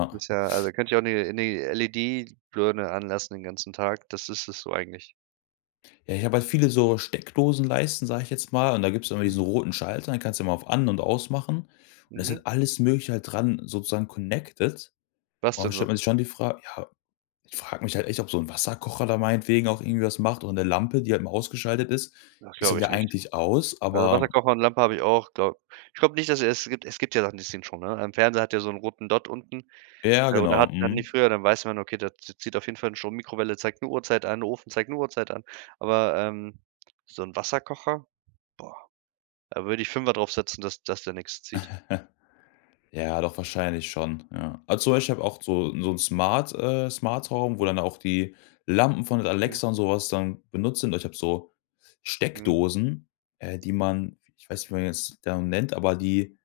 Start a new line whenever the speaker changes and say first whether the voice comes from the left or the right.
right: Das ist ja also da könnte ich auch 'ne 'ne LED-Birne anlassen den ganzen Tag, das ist das so eigentlich.
left: Ja, ich habe halt viele so Steckdosenleisten, sage ich jetzt mal. Und da gibt's immer
right: Hm.
left: diese roten Schalter, die kannst du immer auf an und aus machen. Und da ist
right: Mhm.
left: halt alles Mögliche halt dran sozusagen connected.
right: Was
left: Und da
right: denn so?
left: stellt man sich schon die Fra ja, ich frage mich halt echt, ob so 'n Wasserkocher da meinetwegen auch irgendwie was macht oder 'ne Lampe, die halt mal ausgeschaltet ist.
right: Das
left: Ist dann
right: glaube ich
left: ja
right: nicht.
left: eigentlich aus,
right: Also,
left: aber
right: Wasserkocher und Lampe habe ich auch, glaube ich glaube nicht, also, es gibt es gibt ja Sachen, die ziehen Strom, ne? Ein Fernseher hat ja so 'n roten Dott unten,
left: Ja,
right: äh, oder
left: genau.
right: hatten die
left: Mhm.
right: früher. Dann weiß man: „Okay, da zi zieht auf jeden Fall Strom.“ Mikrowelle zeigt 'ne Uhrzeit an, Ofen zeigt 'ne Uhrzeit an. Aber, ähm, so 'n Wasserkocher? Boah, da würde ich 5er drauf setzen, dass dass der nix zieht.
left: Ja, doch wahrscheinlich schon, ja. Also zum Beispiel ich habe auch so so 'n Smart, äh Smart-Home, wo dann auch die Lampen von
right: Mhm.
left: Alexa und so was dann benutzt sind. Also, ich habe so
right: Mhm.
left: Steckdosen, äh, die man ich weiß nicht, wie man die jetzt, äh, nennt, aber die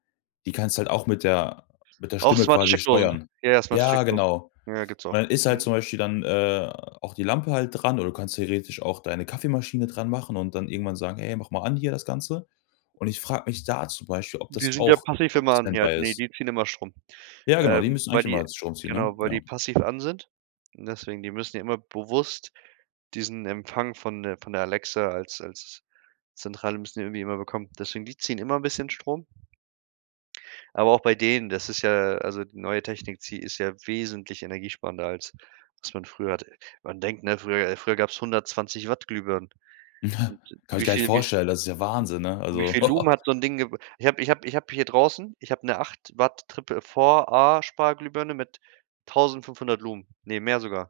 left: die kannst du halt auch mit der mit der
right: Auch
left: Stimme
right: smarte
left: quasi
right: Steckdosen.
left: steuern.
right: Ja, smarte
left: Ja,
right: Steckdosen.
left: genau.
right: Ja, gibt's
left: Und
right: auch.
left: dann ist halt
right: Mhm.
left: zum Beispiel dann, äh, auch die Lampe halt dran oder du kannst theoretisch auch deine Kaffeemaschine dran machen und dann irgendwann sagen: „Hey, mach mal an hier das Ganze.“ Und ich frage mich da zum Beispiel, ob
right: Die
left: das
right: sind ja
left: auch
right: passiv
left: auf
right: immer an. Ja,
left: Stand-by
right: ne,
left: ist.
right: die ziehen immer Strom,
left: Ja, genau, die
right: ähm,
left: müssen
right: weil
left: eigentlich
right: die
left: immer Strom ziehen, ne?
right: genau, weil
left: Ja.
right: die passiv an sind. Deswegen, die müssen ja immer bewusst diesen Empfang von der von der Alexa als als Zentrale müssen die ja irgendwie immer bekommen. Deswegen, die ziehen immer 'n bisschen Strom. Aber auch bei denen, das ist ja also die neue Technik zi ist ja wesentlich energiesparender als was man früher hatte. Man denkt, ne: „Früher früher gab's 120 Watt Glühbirnen.“ Und
left: Kann ich
right: wie
left: gar nicht
right: viel wie v
left: vorstellen, das ist ja Wahnsinn, ne?
right: wie
left: Also
right: viel Lumen hat so 'n Ding geb ich habe ich habe ich habe hier draußen ich habe 'ne 8 Watt Triple 4a Sparglühbirne mit 1.500 Lumen. Ne, mehr sogar.